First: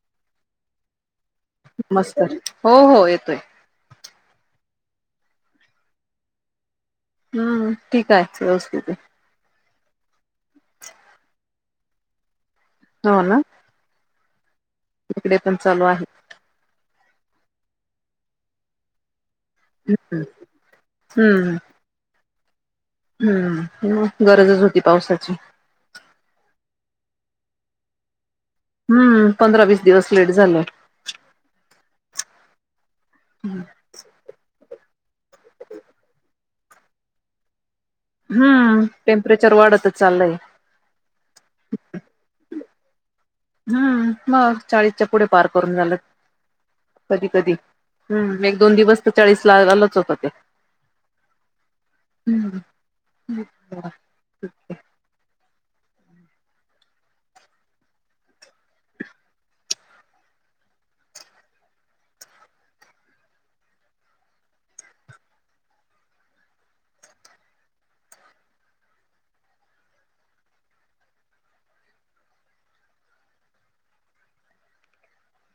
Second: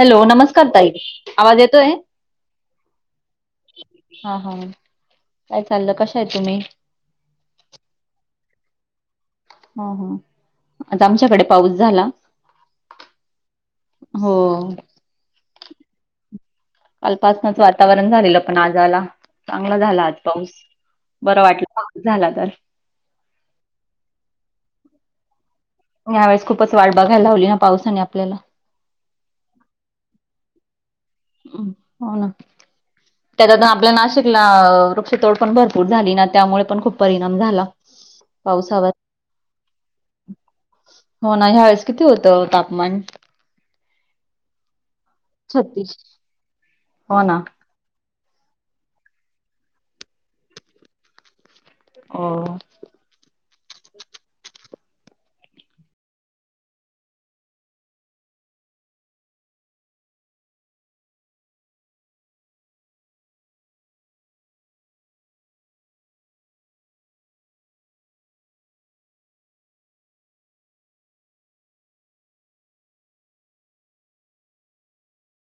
Hello नमस्कार ताई! आवाज येतोय? नमस्कार हो हो येतोय हा हा काय चाललं कश आहे तुम्ही? हम्म ठीकय व्यवस्थितेत. हो ह आता आमच्याकडे पाऊस झाला. हो ना हो इकडे चालू आहे. कालपासनच वातावरण झालेलं पण आज झाला. चांगला झाला आज पंस बरं हम्म वाटलं झाला तर हम्म गरजच होती पावसाची यावेळेस खूपच वाट बघायला लावली ना पावसाने आपल्याला हम्म पंधरा वीस दिवस लेट झालं. हो ना त्याच्या आपल्या नाशिकला वृक्षतोड पण भरपूर झाली ना त्यामुळे पण खूप परिणाम झाला. हम्म पावसावर टेम्परेचर वाढतच चाललंय, हो ना ह्या वेळेस किती होतं तापमान हम्म मग चाळीसच्या पुढे पार करून छत्तीस झालं हो कधी ना कधी, हम् एक दोन दिवस तर चाळीस ला आलच होत ते. हो हा ठीके.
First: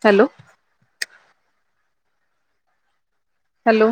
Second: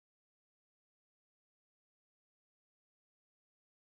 Hello hello